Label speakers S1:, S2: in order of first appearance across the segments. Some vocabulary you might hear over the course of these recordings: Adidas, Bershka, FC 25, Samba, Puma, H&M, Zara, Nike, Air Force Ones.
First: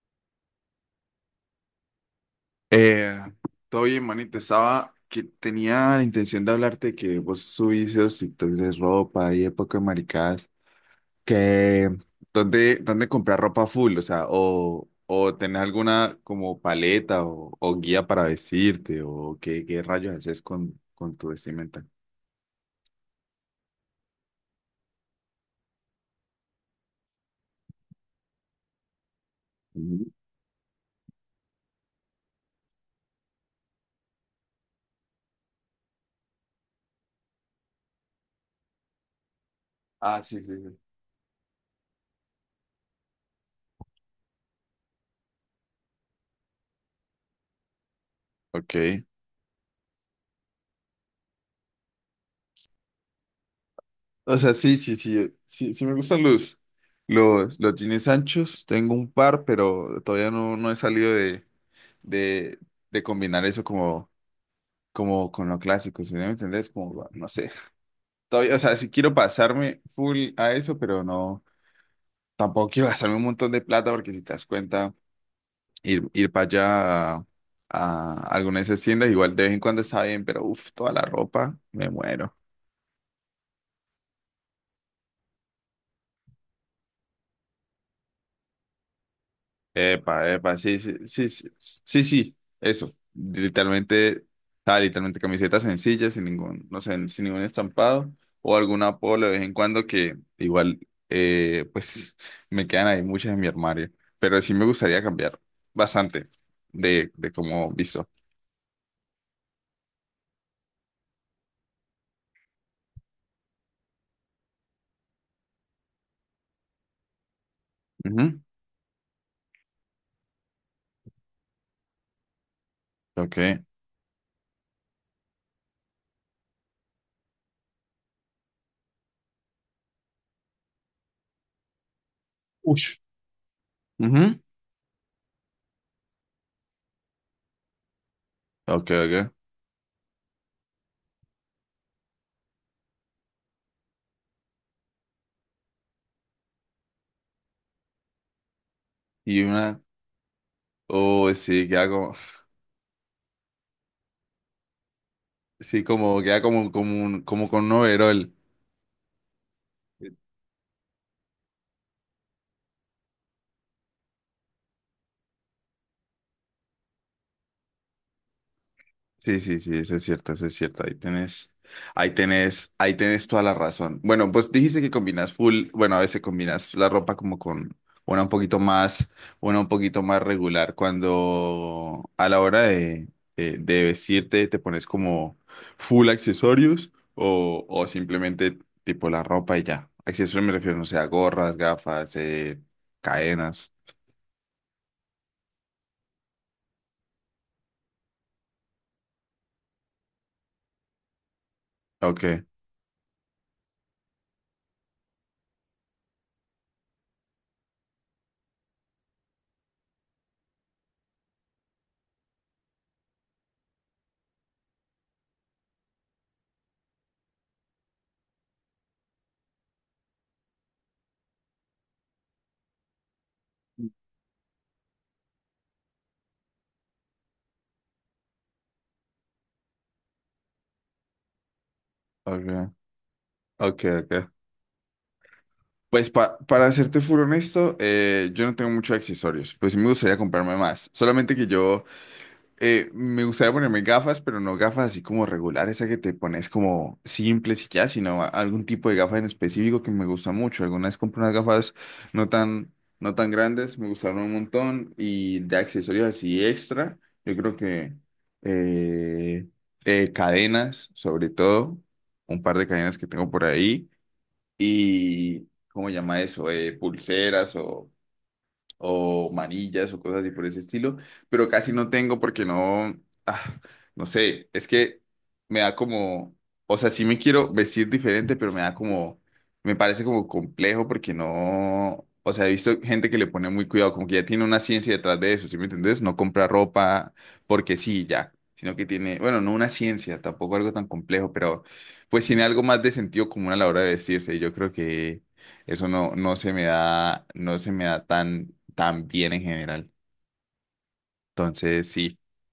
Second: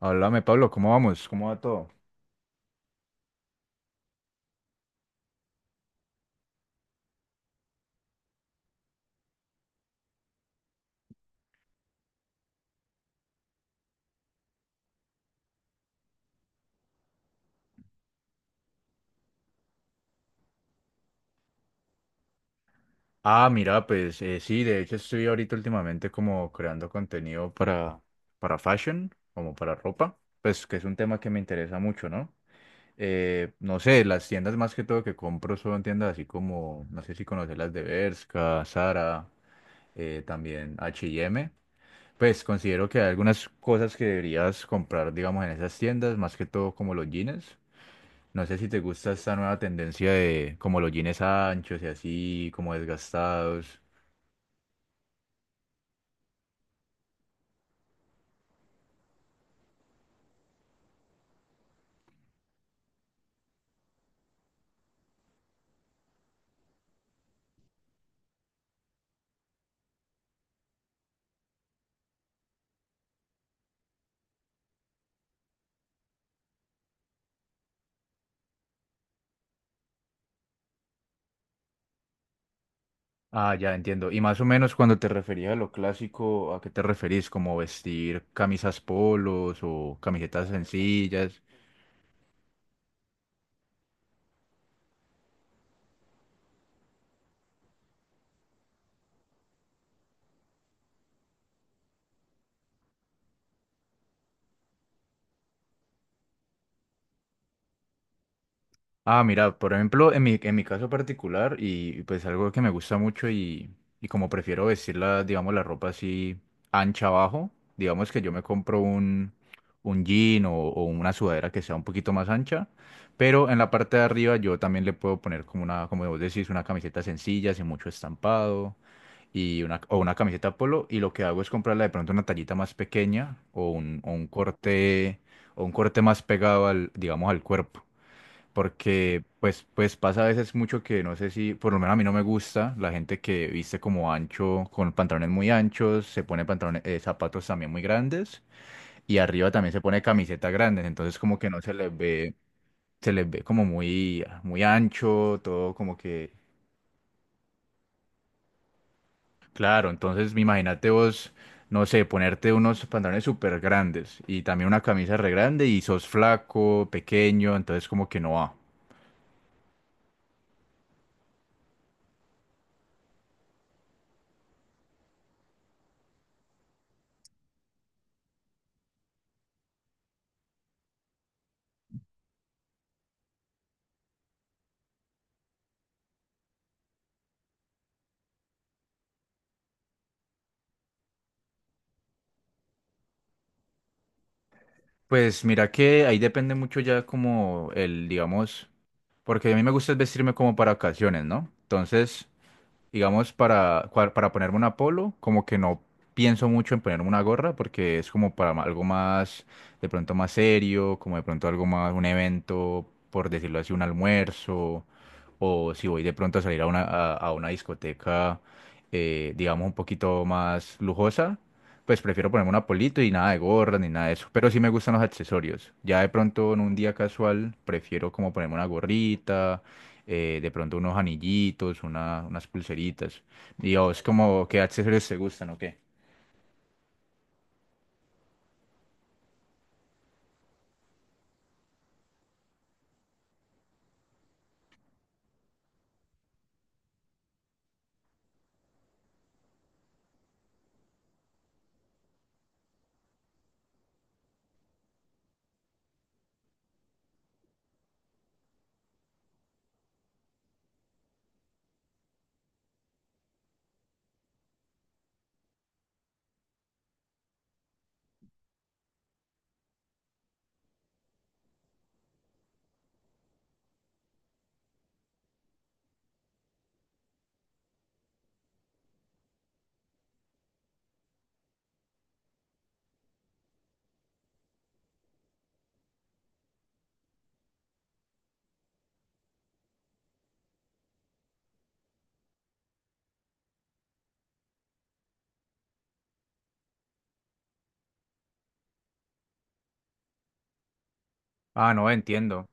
S1: Háblame, Pablo, ¿cómo vamos? ¿Cómo va todo?
S2: Eh, Todo bien, manito. Estaba que tenía la intención de hablarte que vos subís esos TikToks de ropa y época de maricadas. Que dónde comprar ropa full, o sea, o tenés alguna como paleta o guía para vestirte, o qué rayos haces con tu vestimenta.
S1: Ah, mira, pues sí, de hecho estoy ahorita últimamente como creando contenido para fashion, como para
S2: Ujú.
S1: ropa, pues que es un tema que me interesa mucho, ¿no? No sé, las tiendas más que todo que compro son tiendas así como, no sé si conoces las de Bershka, Zara,
S2: Ah, sí, sí,
S1: también
S2: sí.
S1: H&M. Pues considero que hay algunas cosas que deberías comprar, digamos, en esas tiendas, más que todo como los jeans. No sé si te
S2: Ok.
S1: gusta esta nueva tendencia de como los jeans anchos y así, como desgastados.
S2: O sea, sí, sí, sí, sí, sí me gustan los jeans anchos. Tengo un par, pero todavía no he salido de, de combinar eso como con lo clásico, ¿si me entendés? Como, no sé. Todavía, o sea, si quiero pasarme full a eso, pero no, tampoco quiero gastarme un montón de plata porque si te das cuenta, ir para allá a alguna de esas tiendas, igual de vez en cuando está bien, pero uff, toda la ropa, me muero.
S1: Ah, ya entiendo. Y más o menos cuando te referías a lo clásico, ¿a qué te referís? ¿Como vestir camisas polos o
S2: Epa,
S1: camisetas
S2: epa, sí, sí, sí,
S1: sencillas?
S2: sí, sí, sí, eso. Literalmente, literalmente camisetas sencillas, sin ningún, no sé, sin ningún estampado o algún apodo de vez en cuando que igual, pues me quedan ahí muchas en mi armario. Pero sí me gustaría cambiar bastante de cómo visto.
S1: Ah, mira, por ejemplo, en mi caso particular, y pues algo que me gusta mucho y como prefiero vestirla, digamos, la ropa así ancha abajo, digamos que yo
S2: Ujú.
S1: me compro un jean o una sudadera que sea un poquito más ancha,
S2: Ok.
S1: pero en la parte de arriba yo también le puedo poner como una, como vos decís, una camiseta sencilla, sin mucho estampado, y o una camiseta polo, y lo que hago es comprarla de pronto una tallita más
S2: Ush.
S1: pequeña o un, o un
S2: Ujú.
S1: corte, o un corte más pegado al, digamos, al cuerpo.
S2: Ok,
S1: Porque
S2: ok.
S1: pues pasa a veces mucho que no sé si, por lo menos a mí no me gusta la gente que viste como ancho, con pantalones muy anchos, se pone pantalones, zapatos también muy grandes y
S2: Y
S1: arriba también
S2: una,
S1: se pone camisetas grandes, entonces
S2: oh,
S1: como que no
S2: sí,
S1: se
S2: queda
S1: les
S2: como,
S1: ve, se les ve como muy, muy ancho, todo
S2: sí,
S1: como
S2: como,
S1: que,
S2: queda como, como, como con un overol.
S1: claro, entonces imagínate vos, no sé, ponerte unos pantalones súper grandes y también una camisa re grande y sos flaco, pequeño, entonces como que no va.
S2: Sí, sí, sí, eso es cierto, eso es cierto. Ahí tenés toda la razón. Bueno, pues dijiste que combinas full, bueno, a veces combinas la ropa como con una un poquito más, una un poquito más regular. Cuando a la hora de vestirte te pones como full accesorios o simplemente tipo la ropa y ya. Accesorios me refiero, no sé, a gorras, gafas, cadenas.
S1: Pues mira que ahí depende mucho ya como el, digamos, porque a mí me gusta es vestirme como para ocasiones, ¿no?
S2: Ok,
S1: Entonces, digamos, para ponerme una polo, como que no pienso mucho en ponerme una gorra porque es como para algo más, de pronto más serio, como de pronto algo más, un evento, por decirlo así, un almuerzo, o si voy de pronto a salir a a una discoteca, digamos, un poquito más lujosa. Pues prefiero ponerme una polito y nada de gorra ni nada de eso. Pero sí me gustan los accesorios. Ya de pronto en un día casual prefiero como ponerme una gorrita, de pronto unos anillitos, unas
S2: ok,
S1: pulseritas. Y a
S2: ok,
S1: vos
S2: ok.
S1: como, ¿qué accesorios te gustan o qué?
S2: Pues para serte full honesto, yo no tengo muchos accesorios, pues sí me gustaría comprarme más. Solamente que yo me gustaría ponerme gafas, pero no gafas así como regulares, esa que te pones como simples y ya, sino algún tipo de gafas en específico que me gusta mucho. Alguna vez compré unas gafas no tan, no tan grandes, me gustaron un montón y de accesorios así extra, yo creo que eh, cadenas, sobre todo, un par de cadenas que tengo por ahí y, ¿cómo se llama eso? Pulseras o manillas o cosas así por ese estilo, pero casi no tengo porque no, ah, no sé, es que me da como, o sea, sí me quiero vestir diferente, pero me da como, me parece como complejo porque no, o sea, he visto gente que le pone muy cuidado, como que ya tiene una ciencia detrás de eso, ¿sí me entendés? No compra ropa porque sí, ya, sino que tiene, bueno, no una ciencia, tampoco algo tan complejo, pero pues tiene algo más de sentido común a la hora de vestirse. Y yo creo que, eso no se me da, tan, tan bien en general.
S1: Ah, no,
S2: Entonces, sí.
S1: entiendo.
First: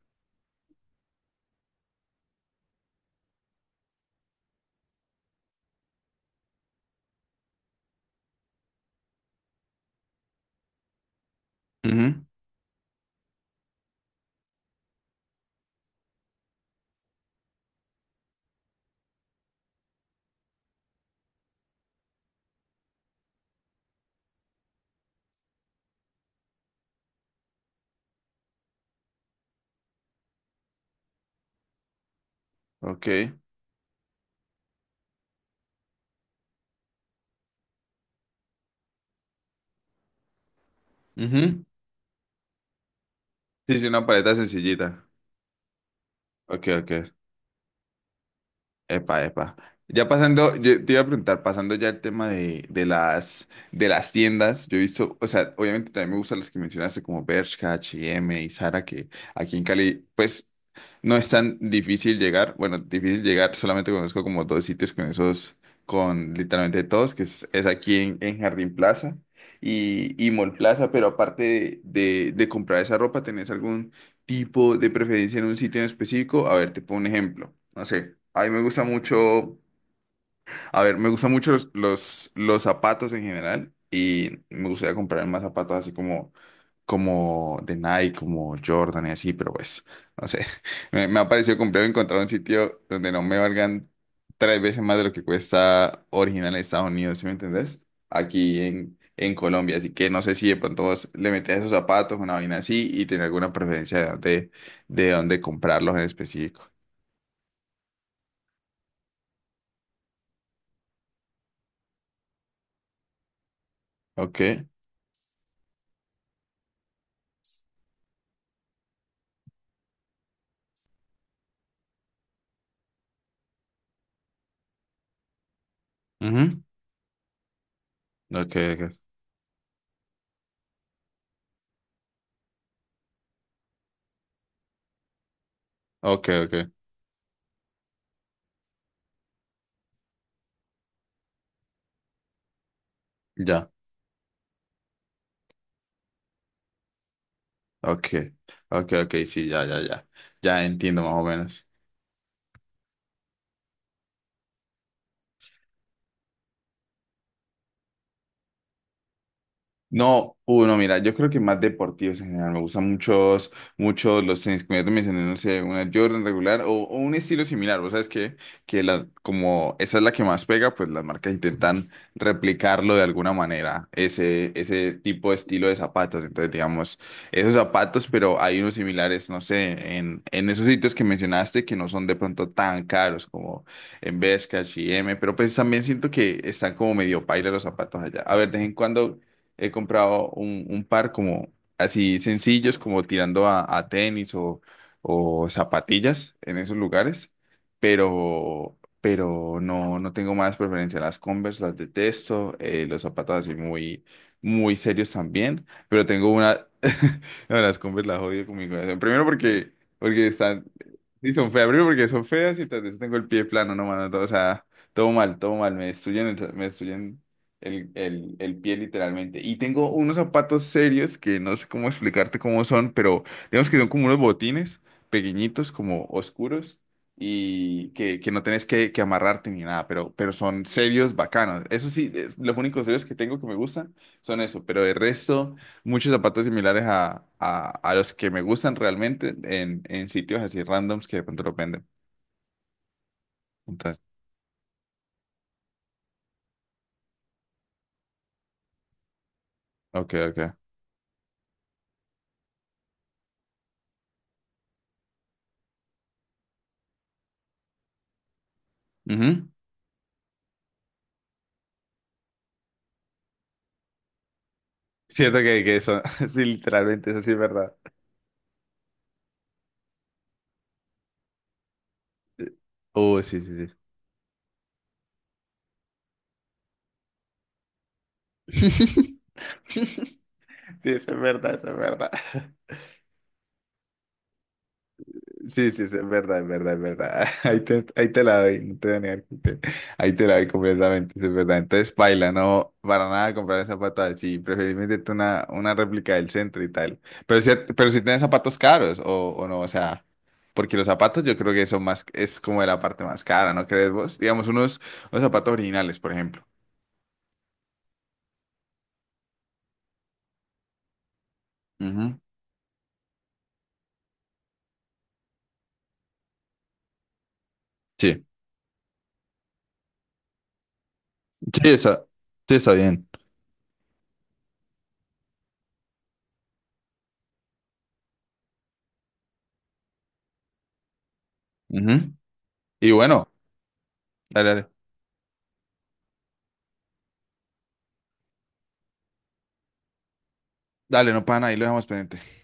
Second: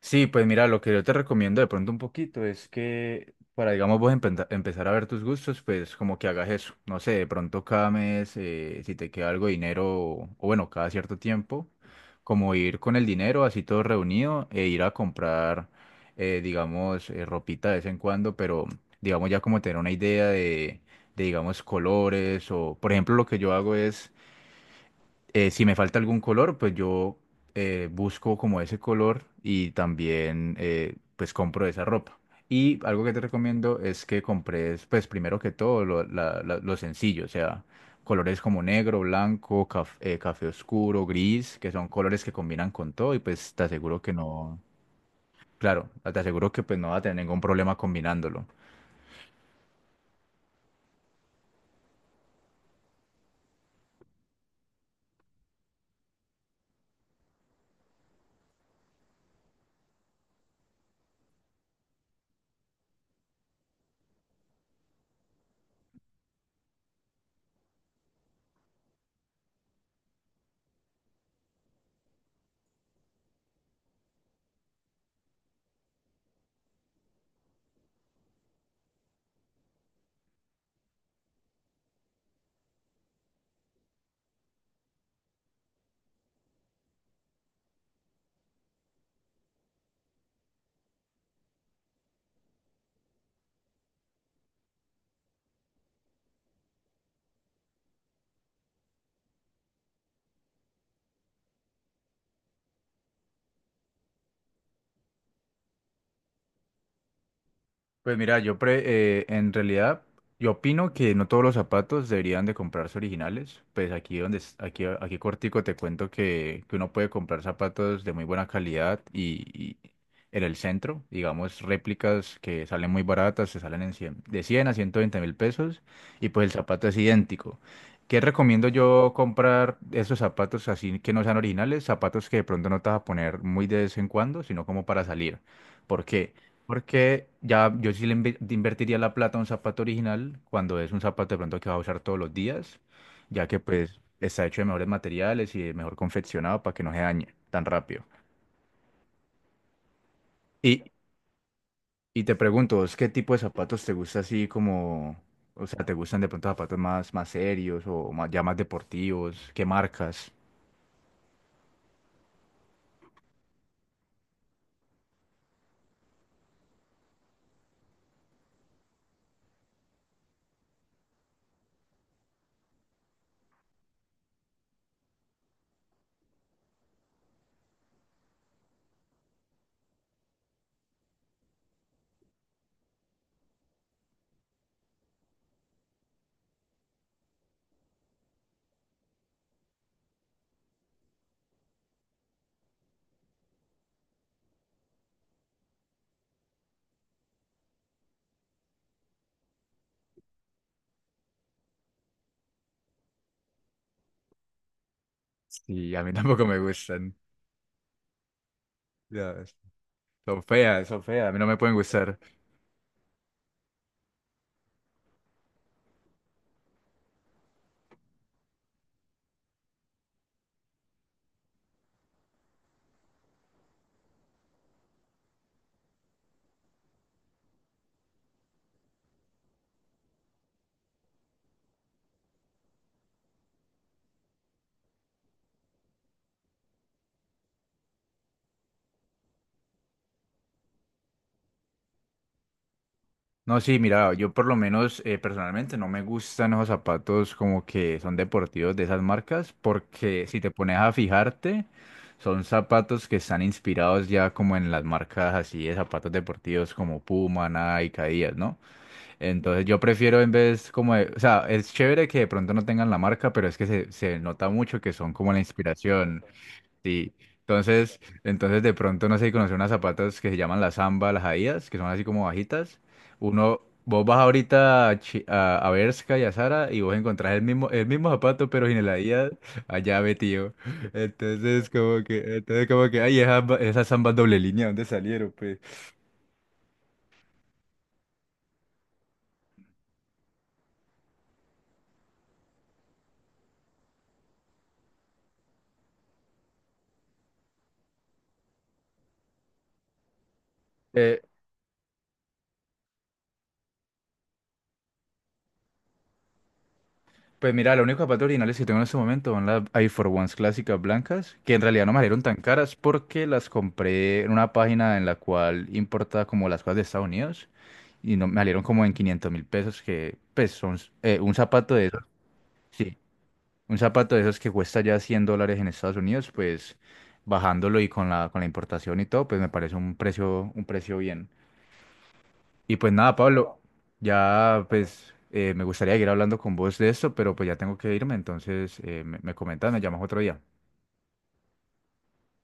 S1: Sí, pues mira, lo que yo te recomiendo de pronto un poquito es que para, digamos, vos empezar a ver tus gustos, pues como que hagas eso. No sé, de pronto cada mes, si te queda algo de dinero, o bueno, cada cierto tiempo,
S2: Ujú.
S1: como ir con el dinero así todo reunido e ir a comprar, digamos, ropita de vez en cuando, pero digamos ya como tener una idea de, digamos, colores o, por ejemplo, lo que yo hago es si me falta algún color, pues yo busco como ese color y también pues compro esa ropa. Y algo que te
S2: Ok.
S1: recomiendo es que compres pues primero que todo lo sencillo, o sea, colores como negro, blanco, café oscuro, gris,
S2: Ujú.
S1: que son colores que combinan con todo y pues te
S2: Sí, sí,
S1: aseguro
S2: una
S1: que
S2: paleta
S1: no,
S2: sencillita.
S1: claro, te aseguro que
S2: Ok,
S1: pues
S2: ok.
S1: no vas a tener ningún problema combinándolo.
S2: Epa, epa. Ya pasando, yo te iba a preguntar, pasando ya el tema de las tiendas, yo he visto, o sea, obviamente también me gustan las que mencionaste como Bershka, H&M y M y Zara, que aquí en Cali, pues, no es tan difícil llegar. Bueno, difícil llegar, solamente conozco como dos sitios con esos, con literalmente todos, que es aquí en Jardín Plaza y Mall Plaza, pero aparte de comprar esa ropa, ¿tenés algún tipo de preferencia en un sitio en específico? A ver, te pongo un ejemplo. No sé, a mí me gusta mucho a ver, me gustan mucho los zapatos en general y me gustaría comprar más zapatos así como de Nike, como Jordan y así, pero pues, no sé. Me ha parecido complejo encontrar un sitio donde no me valgan tres veces más de lo que cuesta original en Estados Unidos, ¿sí me entendés? Aquí en Colombia, así que no sé si de pronto vos le metés a esos zapatos, una vaina así y tenés alguna preferencia de dónde comprarlos en específico.
S1: Pues mira, en realidad yo opino que no todos los zapatos deberían de comprarse originales. Pues aquí donde es-
S2: Ok.
S1: aquí aquí cortico te cuento que uno puede comprar zapatos de muy buena calidad y en el centro, digamos réplicas que salen muy baratas, se salen en 100, de 100 a 120.000 pesos y pues el
S2: Ujú.
S1: zapato es idéntico. ¿Qué
S2: Ok,
S1: recomiendo
S2: ok,
S1: yo comprar esos zapatos así que no sean originales? Zapatos que de pronto no te vas a poner muy de vez en cuando, sino como para salir. ¿Por
S2: ok,
S1: qué?
S2: ok.
S1: Porque ya yo sí le invertiría la plata a un zapato original cuando es un zapato de pronto que va a usar todos los días, ya que
S2: Ya.
S1: pues está hecho de mejores materiales y de mejor confeccionado para que no se dañe tan rápido.
S2: Ok, ok, ok, sí, ya, ya, ya. Ya
S1: Y,
S2: entiendo más o menos.
S1: y te pregunto, ¿vos qué tipo de zapatos te gusta así como, o sea, te gustan de pronto zapatos más, más serios o más, ya más deportivos? ¿Qué marcas?
S2: No, uno, mira, yo creo que más deportivos en general. Me gustan muchos los tenis, como ya te mencioné, no sé, una Jordan regular o un estilo similar. Vos sabes que la, como esa es la que más pega, pues las marcas intentan replicarlo de alguna manera, ese tipo de estilo de zapatos. Entonces, digamos, esos zapatos, pero hay unos similares, no sé, en esos sitios que mencionaste que no son de pronto tan caros como en Bershka, H&M, pero pues también siento que están como medio paila los zapatos allá. A ver, de vez en cuando he comprado un par como así sencillos, como tirando a tenis o zapatillas en esos lugares, pero no tengo más preferencia. Las Converse las detesto, los zapatos así muy, muy serios también,
S1: Sí, a
S2: pero
S1: mí
S2: tengo
S1: tampoco me
S2: una...
S1: gustan.
S2: No, las Converse las odio con mi corazón. Primero
S1: Ya,
S2: porque están...
S1: son feas, a
S2: Sí,
S1: mí no
S2: son
S1: me
S2: feas.
S1: pueden
S2: Primero porque
S1: gustar.
S2: son feas y tras de eso tengo el pie plano, no, mano. O sea, todo mal, todo mal. Me destruyen, el pie literalmente. Y tengo unos zapatos serios que no sé cómo explicarte cómo son, pero digamos que son como unos botines pequeñitos, como oscuros, y que no tenés que amarrarte ni nada, pero son serios bacanos. Eso sí, los únicos serios que tengo que me gustan son eso, pero el resto, muchos zapatos similares a los que me gustan realmente en sitios así randoms que de pronto los venden.
S1: No, sí,
S2: Entonces,
S1: mira, yo por lo menos personalmente no me gustan esos zapatos como que son deportivos de esas marcas,
S2: ok,
S1: porque si te
S2: ok.
S1: pones a fijarte, son zapatos que están inspirados ya como en las marcas así de zapatos deportivos como Puma, Nike, Adidas, ¿no?
S2: Ujú.
S1: Entonces yo prefiero en vez o sea, es chévere que de pronto no tengan la marca, pero es que se nota mucho que son como
S2: Siento
S1: la
S2: que eso,
S1: inspiración.
S2: sí, literalmente,
S1: Sí,
S2: eso sí es verdad.
S1: entonces, entonces de pronto no sé si conocer unas zapatas que se llaman las Samba, las Adidas, que son así como bajitas.
S2: Oh, sí,
S1: Uno,
S2: sí, sí.
S1: vos vas ahorita a, a Bershka y a Zara y vos encontrás el mismo zapato, pero sin el Adidas, allá metido.
S2: Sí, eso es verdad, eso es verdad.
S1: Entonces como que, ay, esas Sambas doble línea, ¿dónde salieron, pues?
S2: Sí, sí, sí, es verdad, es verdad, es verdad. Ahí te la doy, no te voy a negar ahí te la doy completamente, sí, es verdad. Entonces, paila, no, para nada comprar zapatos sí, preferiblemente tú una réplica del centro y tal. Pero si tienes zapatos caros o no, o sea, porque los
S1: Eh,
S2: zapatos yo creo que son más, es como de la parte más cara, ¿no crees vos? Digamos, unos zapatos originales, por ejemplo.
S1: pues mira, los únicos zapatos originales que tengo en este momento son las Air Force Ones clásicas blancas, que en realidad no me
S2: Ujú.
S1: salieron tan caras porque las compré en una página en la cual importa como las cosas de Estados Unidos. Y
S2: Sí,
S1: no, me salieron como en 500.000 pesos, que pues son un
S2: sí,
S1: zapato de esos,
S2: está, sí, está
S1: sí, un zapato de esos que cuesta ya $100 en Estados Unidos, pues bajándolo y con la importación y todo, pues me parece un precio bien.
S2: bien.
S1: Y pues
S2: Y
S1: nada,
S2: bueno,
S1: Pablo,
S2: dale,
S1: ya
S2: dale.
S1: pues me gustaría seguir hablando con vos de esto, pero pues ya tengo que irme, entonces me comentas, me llamas otro día.
S2: Dale, no pana, ahí lo dejamos pendiente.